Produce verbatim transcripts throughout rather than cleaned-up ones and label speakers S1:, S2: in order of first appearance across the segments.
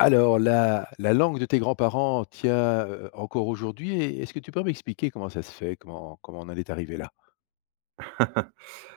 S1: Alors, la la langue de tes grands-parents tient, heu, encore aujourd'hui et est-ce que tu peux m'expliquer comment ça se fait? Comment comment on en est arrivé là?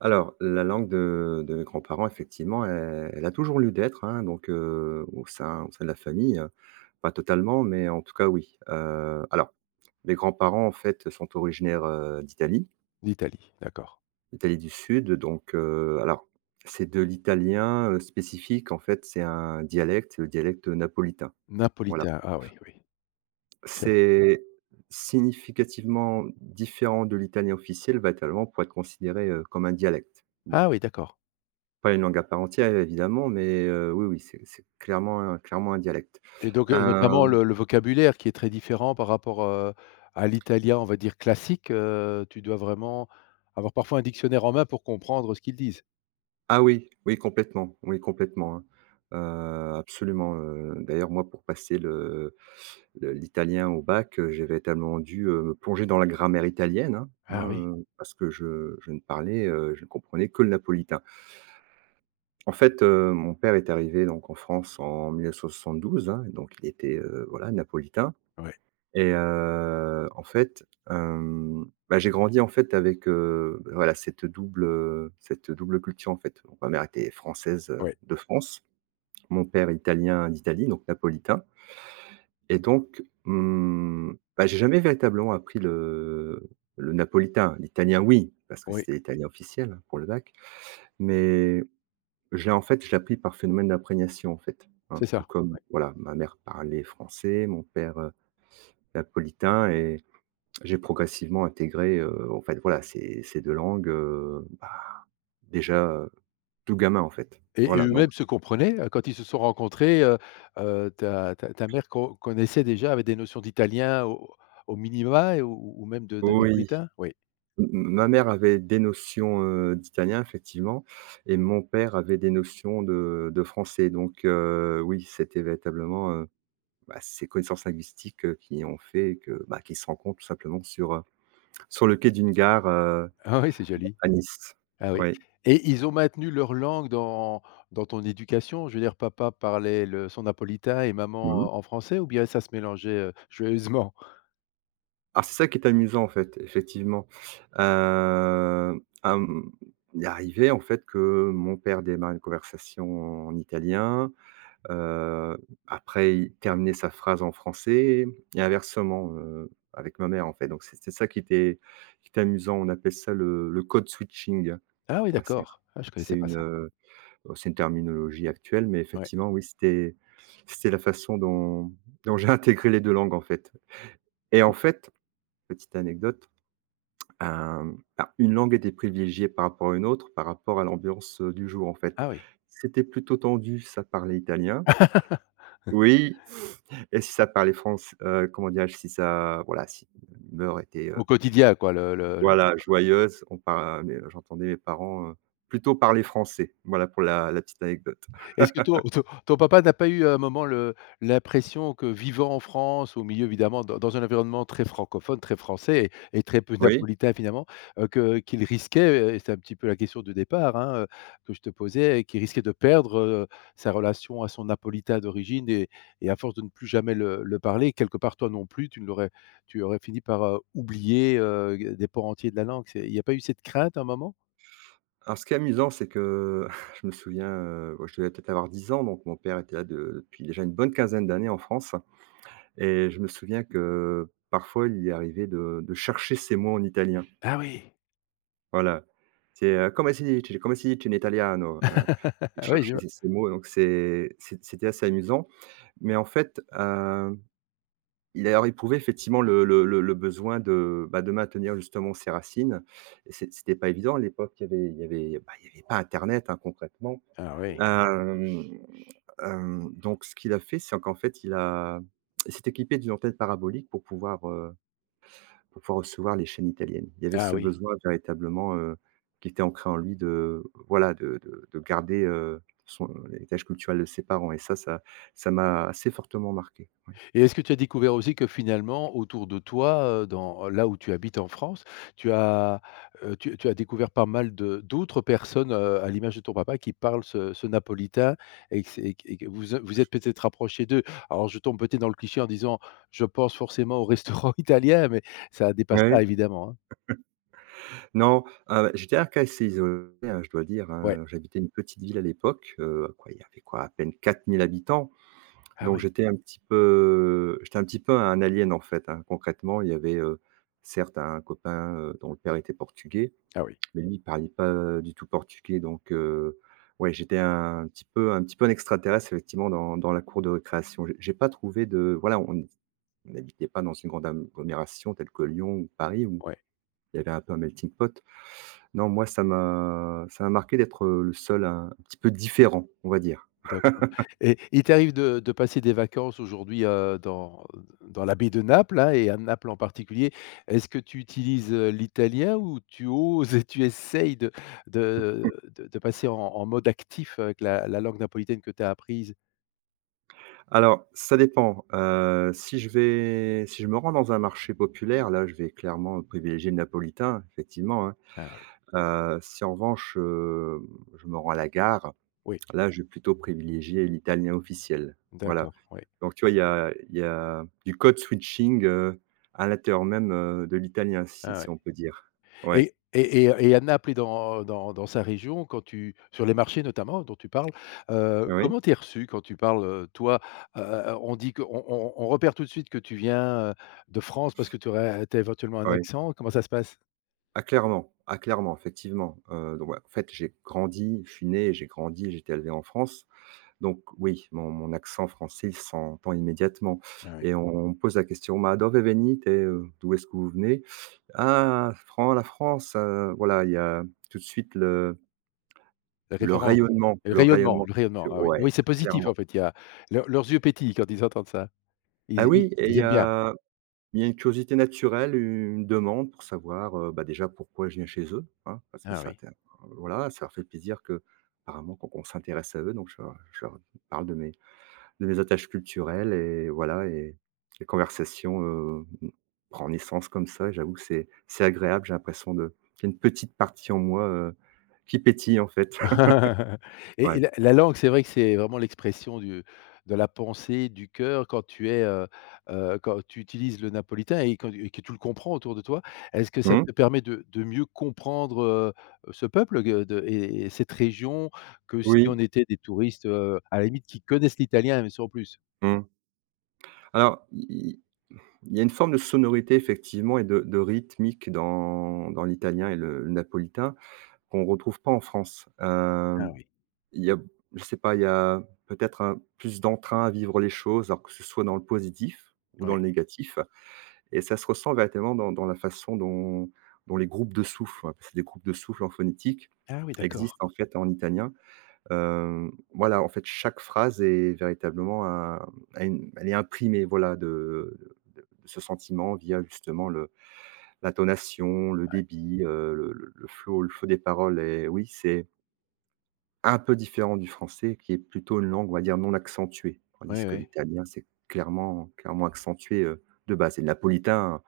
S2: Alors, la langue de de mes grands-parents, effectivement, elle elle a toujours lieu d'être, hein, donc heu, au sein au sein de la famille, heu, pas totalement, mais en tout cas, oui. Heu, alors, mes grands-parents, en fait, sont originaires, heu, d'Italie,
S1: D'Italie, d'accord.
S2: d'Italie du Sud, donc heu, alors, c'est de l'italien, heu, spécifique, en fait, c'est un dialecte, le dialecte napolitain. Voilà.
S1: Napolitain, ah oui, oui. C'est
S2: C'est significativement différent de l'italien officiel, va être allemand pour être considéré, heu, comme un dialecte. Bon.
S1: ah oui, d'accord.
S2: Pas une langue à part entière, évidemment, mais heu, oui, oui, c'est c'est clairement un clairement un dialecte.
S1: Et donc, heu, notamment
S2: Hem,
S1: le le vocabulaire qui est très différent par rapport, heu, à l'italien, on va dire classique, heu, tu dois vraiment avoir parfois un dictionnaire en main pour comprendre ce qu'ils disent.
S2: ah oui, oui, complètement, oui, complètement, hein. Heu, absolument, heu, d'ailleurs, moi, pour passer le le l'italien au bac, heu, j'ai véritablement dû, heu, me plonger dans la grammaire italienne, hein,
S1: Ah oui,
S2: hein, heu, parce que je je ne parlais, heu, je ne comprenais que le napolitain. En fait, heu, mon père est arrivé donc en France en mille neuf cent soixante-douze, hein, donc il était, heu, voilà, napolitain.
S1: oui,
S2: Et heu, en fait, hem, bah, j'ai grandi, en fait, avec, heu, bah, voilà, cette double, heu, cette double culture, en fait. Donc ma mère était française, heu,
S1: oui,
S2: de France, mon père italien d'Italie, donc napolitain. Et donc, mmh, bah, j'ai jamais véritablement appris le le napolitain. L'italien, oui, parce que
S1: oui,
S2: c'était l'italien officiel pour le bac, mais j'ai en fait, je l'ai appris par phénomène d'imprégnation, en fait, hein.
S1: c'est
S2: Tout
S1: ça,
S2: comme,
S1: ouais,
S2: voilà, ma mère parlait français, mon père, heu, napolitain. et J'ai progressivement intégré, heu, en fait, voilà, ces ces deux langues, heu, bah, déjà, heu, tout gamin, en fait.
S1: et et
S2: Voilà, donc
S1: eux-mêmes se comprenaient, heu, quand ils se sont rencontrés, heu heu, ta ta ta mère co connaissait déjà, avait des notions d'italien au au minima et ou ou même de de
S2: oui,
S1: napolitain? Oui.
S2: m ma mère avait des notions, heu, d'italien, effectivement, et mon père avait des notions de de français, donc heu, oui, c'était véritablement, heu, bah, ces connaissances linguistiques, heu, qui ont fait que, bah, qu'ils se rencontrent tout simplement sur, heu, sur le quai d'une gare, heu,
S1: Ah oui, c'est joli.
S2: à Nice.
S1: Ah oui,
S2: Oui.
S1: et ils ont maintenu leur langue dans dans ton éducation? Je veux dire, papa parlait le son napolitain et maman euh,
S2: Mmh.
S1: en français ou bien ça se mélangeait, heu, joyeusement?
S2: Alors c'est ça qui est amusant en fait, effectivement. Hem, hem, il arrivait en fait que mon père démarre une conversation en italien, heu, après il terminait sa phrase en français et inversement, heu, avec ma mère en fait. Donc c'est c'est ça qui était qui était amusant. On appelle ça le le code switching.
S1: Ah oui,
S2: Ouais, c'est
S1: d'accord. Ah, je
S2: c'est
S1: connaissais pas
S2: une,
S1: ça.
S2: heu, oh, c'est une terminologie actuelle, mais
S1: Ouais.
S2: effectivement oui, c'était c'était la façon dont dont j'ai intégré les deux langues en fait. Et en fait, petite anecdote, Hem, bah, une langue était privilégiée par rapport à une autre, par rapport à l'ambiance, heu, du jour, en fait.
S1: Ah oui.
S2: C'était plutôt tendu, si ça parlait italien. Oui, et si ça parlait français, comment dirais-je? Si ça voilà, si l'humeur était, heu,
S1: Au quotidien quoi, le le
S2: voilà, joyeuse, on par mais euh, j'entendais mes parents, heu, plutôt parler français. Voilà pour la la petite anecdote.
S1: Est-ce que ton ton ton papa n'a pas eu à un moment le l'impression que vivant en France, au milieu évidemment dans dans un environnement très francophone, très français et et très peu
S2: Oui.
S1: napolitain finalement, heu, que qu'il risquait euh, et c'est un petit peu la question de départ, hein, heu, que je te posais, et qu'il risquait de perdre, heu, sa relation à son napolitain d'origine et et à force de ne plus jamais le le parler, quelque part toi non plus, tu ne l'aurais tu aurais fini par, heu, oublier, heu, des pans entiers de la langue. C'est il n'y a pas eu cette crainte à un moment?
S2: Alors ce qui est amusant, c'est que je me souviens, heu, je devais peut-être avoir dix ans, donc mon père était là de depuis déjà une bonne quinzaine d'années en France. Et je me souviens que parfois, il est arrivé de de chercher ces mots en italien.
S1: Ah oui.
S2: Voilà, c'est, heu: «Come si dice? Come si dice in italiano?» heu, il
S1: Oui, je
S2: cherchait
S1: vois.
S2: ces ces mots, donc c'est c'est c'était assez amusant. Mais en fait, heu, il a éprouvé effectivement le le le le besoin de, bah, de maintenir justement ses racines et c'est c'était pas évident à l'époque, il y avait il y avait, bah, il y avait pas internet, hein, concrètement.
S1: Ah oui.
S2: Hem, hem, donc ce qu'il a fait, c'est qu'en fait, il a il s'est équipé d'une antenne parabolique pour pouvoir, heu Pour pouvoir recevoir les chaînes italiennes. Il y avait
S1: Ah
S2: ce
S1: oui.
S2: besoin véritablement, heu, qui était ancré en lui de voilà, de de de garder, heu, son l'héritage culturel de ses parents et ça ça ça m'a assez fortement marqué, oui.
S1: Et est-ce que tu as découvert aussi que finalement, autour de toi, heu, dans là où tu habites en France, tu as, heu, tu tu as découvert pas mal de d'autres personnes, heu, à l'image de ton papa qui parlent ce ce napolitain et que c'est et que et que vous vous êtes peut-être rapprochés d'eux? Alors je tombe peut-être dans le cliché en disant: «Je pense forcément au restaurant italien, mais ça dépasse
S2: Ouais,
S1: ça évidemment, hein?
S2: non, heu, j'étais un cas assez isolé, hein, je dois dire,
S1: Ouais.
S2: hein. J'habitais une petite ville à l'époque, heu, quoi, il y avait quoi? À peine quatre mille habitants,
S1: Ah
S2: donc
S1: oui,
S2: j'étais un petit peu j'étais un petit peu un alien, en fait, hein. Concrètement, il y avait, heu, certes un copain, heu, dont le père était portugais.
S1: ah oui,
S2: Mais lui, il parlait pas du tout portugais, donc heu, ouais, j'étais un petit peu un petit peu un extraterrestre effectivement dans dans la cour de récréation. J'ai j'ai pas trouvé de voilà, on n on n'habitait pas dans une grande agglomération telle que Lyon ou Paris où
S1: ouais.
S2: il y avait un peu un melting pot. Non, moi ça m'a ça m'a marqué d'être, heu, le seul un petit peu différent, on va dire.
S1: D'accord, et il t'arrive de de passer des vacances aujourd'hui, heu, dans dans la baie de Naples, hein, et à Naples en particulier. Est-ce que tu utilises, heu, l'italien ou tu oses et tu essayes de de de de passer en en mode actif avec la la langue napolitaine que tu as apprise?
S2: Alors ça dépend, heu, si je vais si je me rends dans un marché populaire, là, je vais clairement privilégier le napolitain, effectivement, hein.
S1: Ah oui,
S2: Heu, si en revanche, heu, je me rends à la gare.
S1: oui,
S2: Là, je vais plutôt privilégier l'italien officiel, voilà.
S1: d'accord, oui.
S2: Donc tu vois, il y a il y a du code switching, heu, à l'intérieur même, heu, de l'italien, si
S1: Ah
S2: si
S1: oui.
S2: on peut dire. Ouais.
S1: Et et et et Anaples et dans dans dans sa région, quand tu sur les marchés notamment dont tu parles, heu,
S2: Oui,
S1: comment t'es reçu quand tu parles, heu, toi? Heu on dit qu'on on on on repère tout de suite que tu viens, heu, de France parce que tu aurais tu as éventuellement un
S2: oui.
S1: accent, comment ça se passe?
S2: Ah clairement, ah clairement, effectivement, heu, donc ouais, en fait, j'ai grandi, je suis né, j'ai grandi, j'ai été élevé en France, donc oui, mon mon accent français il s'entend immédiatement
S1: Ah oui,
S2: et on on me pose la question: «Ma dove venite?» heu, d'où est-ce que vous venez? «Ah, Fran la France», heu, voilà, il y a tout de suite le
S1: la
S2: Le
S1: référence,
S2: rayonnement,
S1: et le
S2: le
S1: rayonnement
S2: rayonnement
S1: le rayonnement,
S2: sur
S1: ah oui.
S2: ouais,
S1: Oui, c'est positif
S2: clairement.
S1: en fait, il y a leur leurs yeux pétillent quand ils entendent ça.
S2: Ah
S1: Ils ils
S2: oui, et il
S1: ils
S2: y
S1: aiment bien.
S2: a il y a une curiosité naturelle, une demande pour savoir, heu, bah, déjà pourquoi je viens chez eux, hein, parce qu'ils
S1: Ah oui.
S2: s'inté voilà, ça leur fait plaisir qu'apparemment qu'on qu'on s'intéresse à eux, donc je leur je leur parle de mes de mes attaches culturelles et voilà, et les conversations, heu, prend naissance comme ça, et j'avoue que c'est c'est agréable. J'ai l'impression de qu'il y a une petite partie en moi, heu, qui pétille en fait.
S1: Et et
S2: Ouais.
S1: la la langue, c'est vrai que c'est vraiment l'expression du de la pensée, du cœur quand tu es, heu heu, quand tu utilises le napolitain et quand et que tu le comprends autour de toi. Est-ce que ça
S2: Mmh.
S1: te permet de de mieux comprendre, heu, ce peuple que de et et cette région que si on
S2: Oui.
S1: était des touristes, heu, à la limite qui connaissent l'italien, mais sans plus?
S2: Mmh. Alors, i i il y a une forme de sonorité effectivement et de de rythmique dans dans l'italien et le le napolitain qu'on ne retrouve pas en France.
S1: Ah
S2: Hem,
S1: oui,
S2: il y a je sais pas, il y a peut-être un plus d'entrain à vivre les choses, alors que ce soit dans le positif ou dans le
S1: oui.
S2: négatif, et ça se ressent véritablement dans dans la façon dont dont les groupes de souffle, hein, parce que les groupes de souffle en phonétique
S1: Ah oui, d'accord.
S2: existent en fait en italien. Hem, voilà, en fait, chaque phrase est véritablement un a une elle est imprimée, voilà, de de ce sentiment via justement le l'intonation, le débit, heu, le le le flow le flow des paroles, et oui, c'est un peu différent du français qui est plutôt une langue, on va dire, non accentuée. Tandis
S1: Oui,
S2: que
S1: oui.
S2: l'italien, c'est clairement clairement accentué, heu, de base, et le napolitain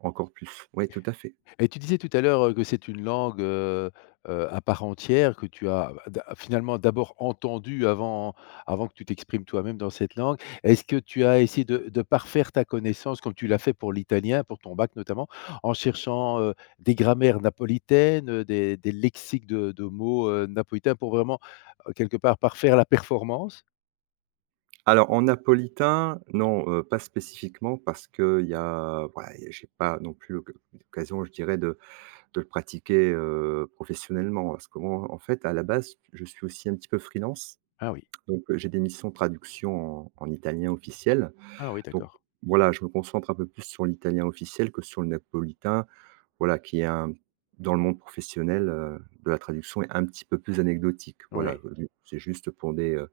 S2: encore plus. Oui, tout à fait.
S1: Et tu disais tout à l'heure, heu, que c'est une langue, heu heu, à part entière que tu as bah, finalement d'abord entendue avant avant que tu t'exprimes toi-même dans cette langue. Est-ce que tu as essayé de de parfaire ta connaissance comme tu l'as fait pour l'italien, pour ton bac notamment, en cherchant, heu, des grammaires napolitaines, heu, des des lexiques de de mots, heu, napolitains pour vraiment, heu, quelque part parfaire la performance?
S2: Alors en napolitain, non, heu, pas spécifiquement parce qu'il y a voilà, il j'ai pas non plus l'oc l'occasion, je dirais, de de le pratiquer, heu, professionnellement. Parce que moi, en fait, à la base, je suis aussi un petit peu freelance.
S1: Ah oui,
S2: Donc, heu, j'ai des missions de traduction en en italien officiel.
S1: ah oui,
S2: Donc
S1: d'accord,
S2: voilà, je me concentre un peu plus sur l'italien officiel que sur le napolitain, voilà, qui est un dans le monde professionnel, heu, de la traduction est un petit peu plus anecdotique. Voilà, heu,
S1: oui.
S2: OK. C'est juste pour des, heu,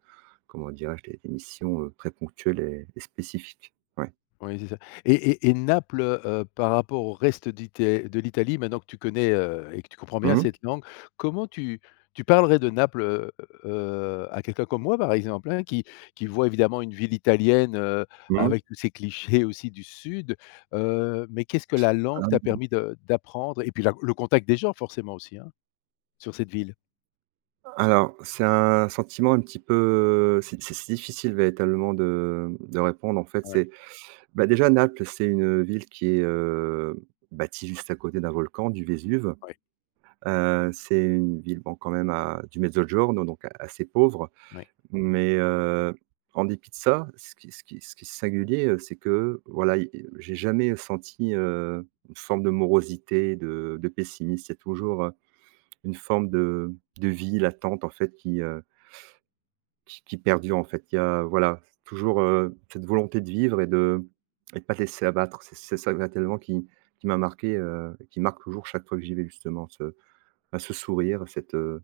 S2: comment dirais-je? Des des missions, heu, très ponctuelles et et spécifiques. Ouais.
S1: Oui, c'est ça. Et et et Naples, heu, par rapport au reste d'Ité de l'Italie, maintenant que tu connais, heu, et que tu comprends bien
S2: Mmh,
S1: cette langue, comment tu tu parlerais de Naples, heu heu, à quelqu'un comme moi, par exemple, hein, qui qui voit évidemment une ville italienne, heu,
S2: mmh.
S1: avec tous ces clichés aussi du sud, heu, mais qu'est-ce que la langue t'a permis de d'apprendre? Et puis la le contact des gens forcément aussi, hein, sur cette ville?
S2: Alors, c'est un sentiment un petit peu c'est c'est c'est difficile véritablement de de répondre. En fait,
S1: Ouais,
S2: c'est bah, déjà, Naples, c'est une ville qui est, heu, bâtie juste à côté d'un volcan, du Vésuve.
S1: ouais,
S2: Heu, c'est une ville, bon, quand même à du Mezzogiorno, donc a- assez pauvre.
S1: ouais.
S2: Mais, heu, en dépit de ça, ce qui ce qui ce qui est singulier, heu, c'est que, voilà, i j'ai jamais senti, heu, une forme de morosité, de de pessimisme. Il y a toujours, heu, une forme de de vie latente, en fait, qui, qui qui perdure en fait. Il y a voilà, toujours, heu, cette volonté de vivre et de et de pas te laisser abattre. C'est c'est ça véritablement qui qui m'a marqué, heu, et qui marque toujours chaque fois que j'y vais justement, ce bah, ce sourire, cette, heu,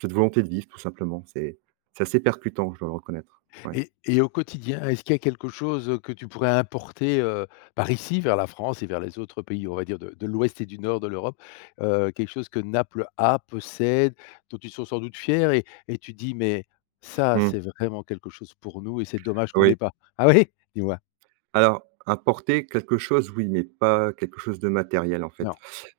S2: cette volonté de vivre tout simplement. C'est c'est assez percutant, je dois le reconnaître. Ouais.
S1: Et et au quotidien, est-ce qu'il y a quelque chose que tu pourrais importer, heu, par ici vers la France et vers les autres pays, on va dire, de de l'ouest et du nord de l'Europe? Heu, quelque chose que Naples a, possède, dont ils sont sans doute fiers et et tu dis: «Mais ça,
S2: Mmh,
S1: c'est vraiment quelque chose pour nous et c'est dommage qu'on
S2: oui.
S1: l'ait pas». Ah oui? Dis-moi.
S2: Alors, apporter quelque chose, oui, mais pas quelque chose de matériel en fait.
S1: Non.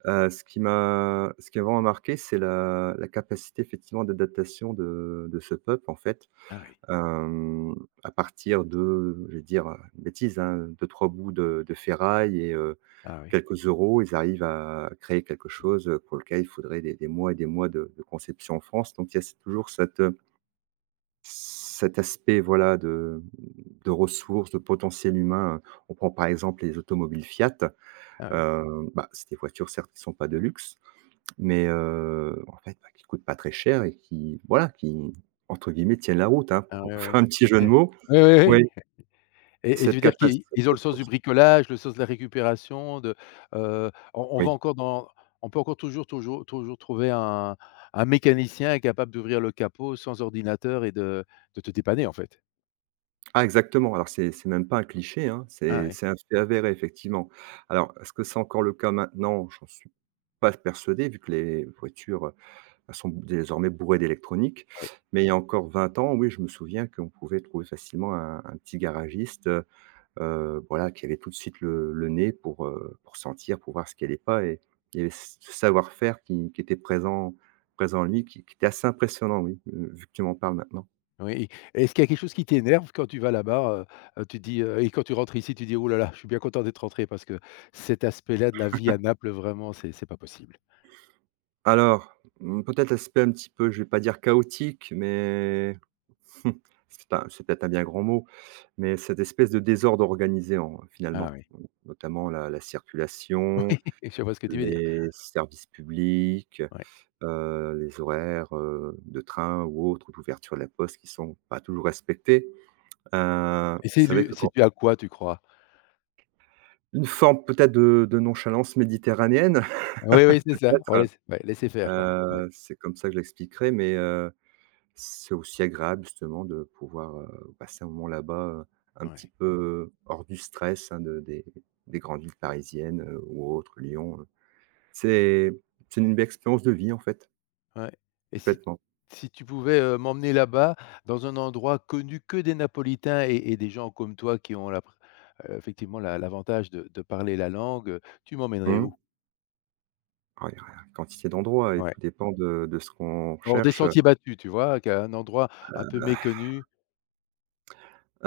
S2: Heu, ce qui m'a ce qui m'a vraiment marqué, c'est la la capacité effectivement d'adaptation de de ce peuple en fait.
S1: Ah oui.
S2: hem, à partir de, je vais dire, heu, une bêtise, hein, deux ou trois bouts de de ferraille et heu,
S1: Ah oui.
S2: quelques euros, ils arrivent à créer quelque chose, pour lequel il faudrait des des mois et des mois de de conception en France. Donc il y a toujours cette, cet aspect, voilà, de de ressources, de potentiel humain. On prend par exemple les automobiles Fiat,
S1: Ah oui.
S2: heu, bah, c'est des voitures certes qui ne sont pas de luxe, mais heu, en fait, bah, qui coûtent pas très cher et qui voilà, qui entre guillemets «tiennent la route», hein,
S1: Ah
S2: pour
S1: oui,
S2: pour faire
S1: oui.
S2: un petit jeu de mots.
S1: Oui, oui,
S2: Oui,
S1: oui. Et et tu
S2: cette
S1: veux dire
S2: capacité
S1: qu'ils
S2: cette
S1: ils ont le sens du
S2: ressource,
S1: bricolage, le sens de la récupération, de, heu, on on va
S2: oui.
S1: encore dans on peut encore toujours toujours toujours trouver un un mécanicien capable d'ouvrir le capot sans ordinateur et de de te dépanner, en fait.
S2: Ah exactement, alors c'est c'est même pas un cliché, hein,
S1: Ah
S2: c'est
S1: ouais,
S2: c'est un fait avéré effectivement. Alors, est-ce que c'est encore le cas maintenant? J'en suis pas persuadé vu que les voitures, heu, sont désormais bourrées d'électronique.
S1: oui,
S2: Mais il y a encore vingt ans, oui, je me souviens qu'on pouvait trouver facilement un un petit garagiste, Heu, voilà, qui avait tout de suite le le nez pour, heu, pour sentir, pour voir ce qu'elle allait pas, et il y avait ce savoir-faire qui qui était présent présent en lui, qui qui était assez impressionnant, oui, heu, vu que tu m'en parles maintenant.
S1: oui. Est-ce qu'il y a quelque chose qui t'énerve quand tu vas là-bas, heu heu, tu dis, heu et quand tu rentres ici, tu dis: «Ouh là là, je suis bien content d'être rentré parce que cet aspect-là de la vie à Naples, vraiment, c'est c'est pas possible».
S2: Alors, mmh, peut-être l'aspect un petit peu, je vais pas dire chaotique, mais c'est un c'est peut-être un bien grand mot, mais cette espèce de désordre organisé en
S1: Ah
S2: finalement,
S1: oui.
S2: notamment la la
S1: Oui,
S2: circulation,
S1: je vois ce que tu veux dire.
S2: les services publics,
S1: Ouais.
S2: heu, les horaires, heu, de train ou autres, d'ouverture de la poste qui sont pas toujours respectés. Heu,
S1: Et c'est
S2: c'est vrai
S1: dû
S2: que quand
S1: c'est dû à quoi, tu crois?
S2: une forme peut-être de de nonchalance méditerranéenne
S1: Oui, oui, c'est ça. On
S2: peut-être,
S1: laisse ouais, laisser faire quoi. Ouais,
S2: heu, c'est comme ça que je l'expliquerai, mais heu, c'est aussi agréable justement de pouvoir, heu, passer un moment là-bas, heu, un petit
S1: ouais,
S2: peu hors du stress, hein, de des des grandes villes parisiennes, heu, ou autres, Lyon, heu. C'est c'est une belle expérience de vie en fait,
S1: ouais, et si
S2: complètement.
S1: si tu pouvais, heu, m'emmener là-bas, dans un endroit connu que des napolitains et et des gens comme toi qui ont la pr heu, effectivement la l'avantage de de parler la langue, heu, tu m'emmènerais
S2: Mmh.
S1: où?
S2: Ah, il y a une quantité d'endroits et
S1: Ouais.
S2: tout dépend de de ce qu'on
S1: Hors des
S2: recherche, heu,
S1: sentiers battus, tu vois? Qu'à un endroit un peu méconnu.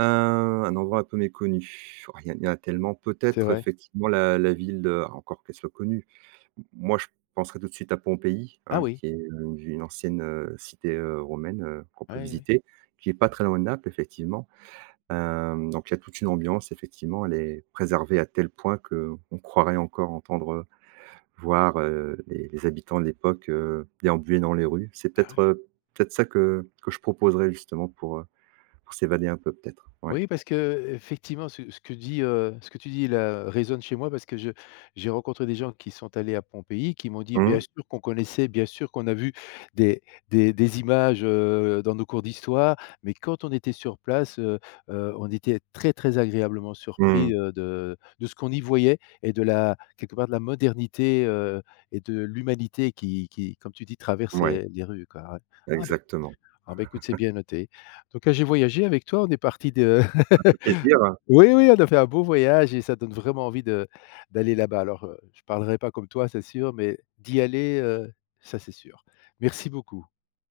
S2: un endroit un peu méconnu. Oh, il y en il y en a tellement.
S1: C'est
S2: Peut-être
S1: vrai.
S2: effectivement la la ville, heu, encore qu'elle soit connue. M moi, je penserais tout de suite à Pompéi,
S1: Ah
S2: hein,
S1: oui.
S2: qui est une une ancienne, heu, cité, heu, romaine, heu, qu'on peut
S1: Oui, oui.
S2: visiter, qui est pas très loin de Naples, effectivement. Hem, donc il y a toute une ambiance, effectivement, elle est préservée à tel point que on croirait encore entendre, voir, heu, les les habitants de l'époque, heu, déambuler dans les rues. C'est
S1: Ah oui.
S2: peut-être, heu, peut-être ça que que je proposerais justement pour, heu, pour s'évader un peu peut-être, ouais.
S1: Oui, parce qu'effectivement, ce ce que dit, heu, ce que tu dis là résonne chez moi parce que je j'ai rencontré des gens qui sont allés à Pompéi, qui m'ont dit:
S2: Mmh,
S1: «Bien sûr qu'on connaissait, bien sûr qu'on a vu des des des images, heu, dans nos cours d'histoire, mais quand on était sur place, heu heu, on était très, très agréablement
S2: mmh,
S1: surpris, heu, de de ce qu'on y voyait et de la quelque part de la modernité, heu et de l'humanité qui qui, comme tu dis, traverse,
S2: ouais,
S1: heu, les rues, quoi». Ouais. Ah ben.
S2: exactement.
S1: Ah bah, écoute, c'est bien noté. Donc, heu, j'ai voyagé avec toi, on est parti de
S2: Ça fait plaisir,
S1: oui, oui, on a fait un beau voyage et ça donne vraiment envie de d'aller là-bas. Alors, heu, je parlerai pas comme toi, c'est sûr, mais d'y aller, heu, ça c'est sûr. Merci beaucoup.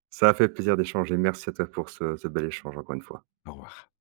S2: ça a fait plaisir d'échanger. Merci à toi pour ce ce bel échange encore une fois.
S1: Au revoir.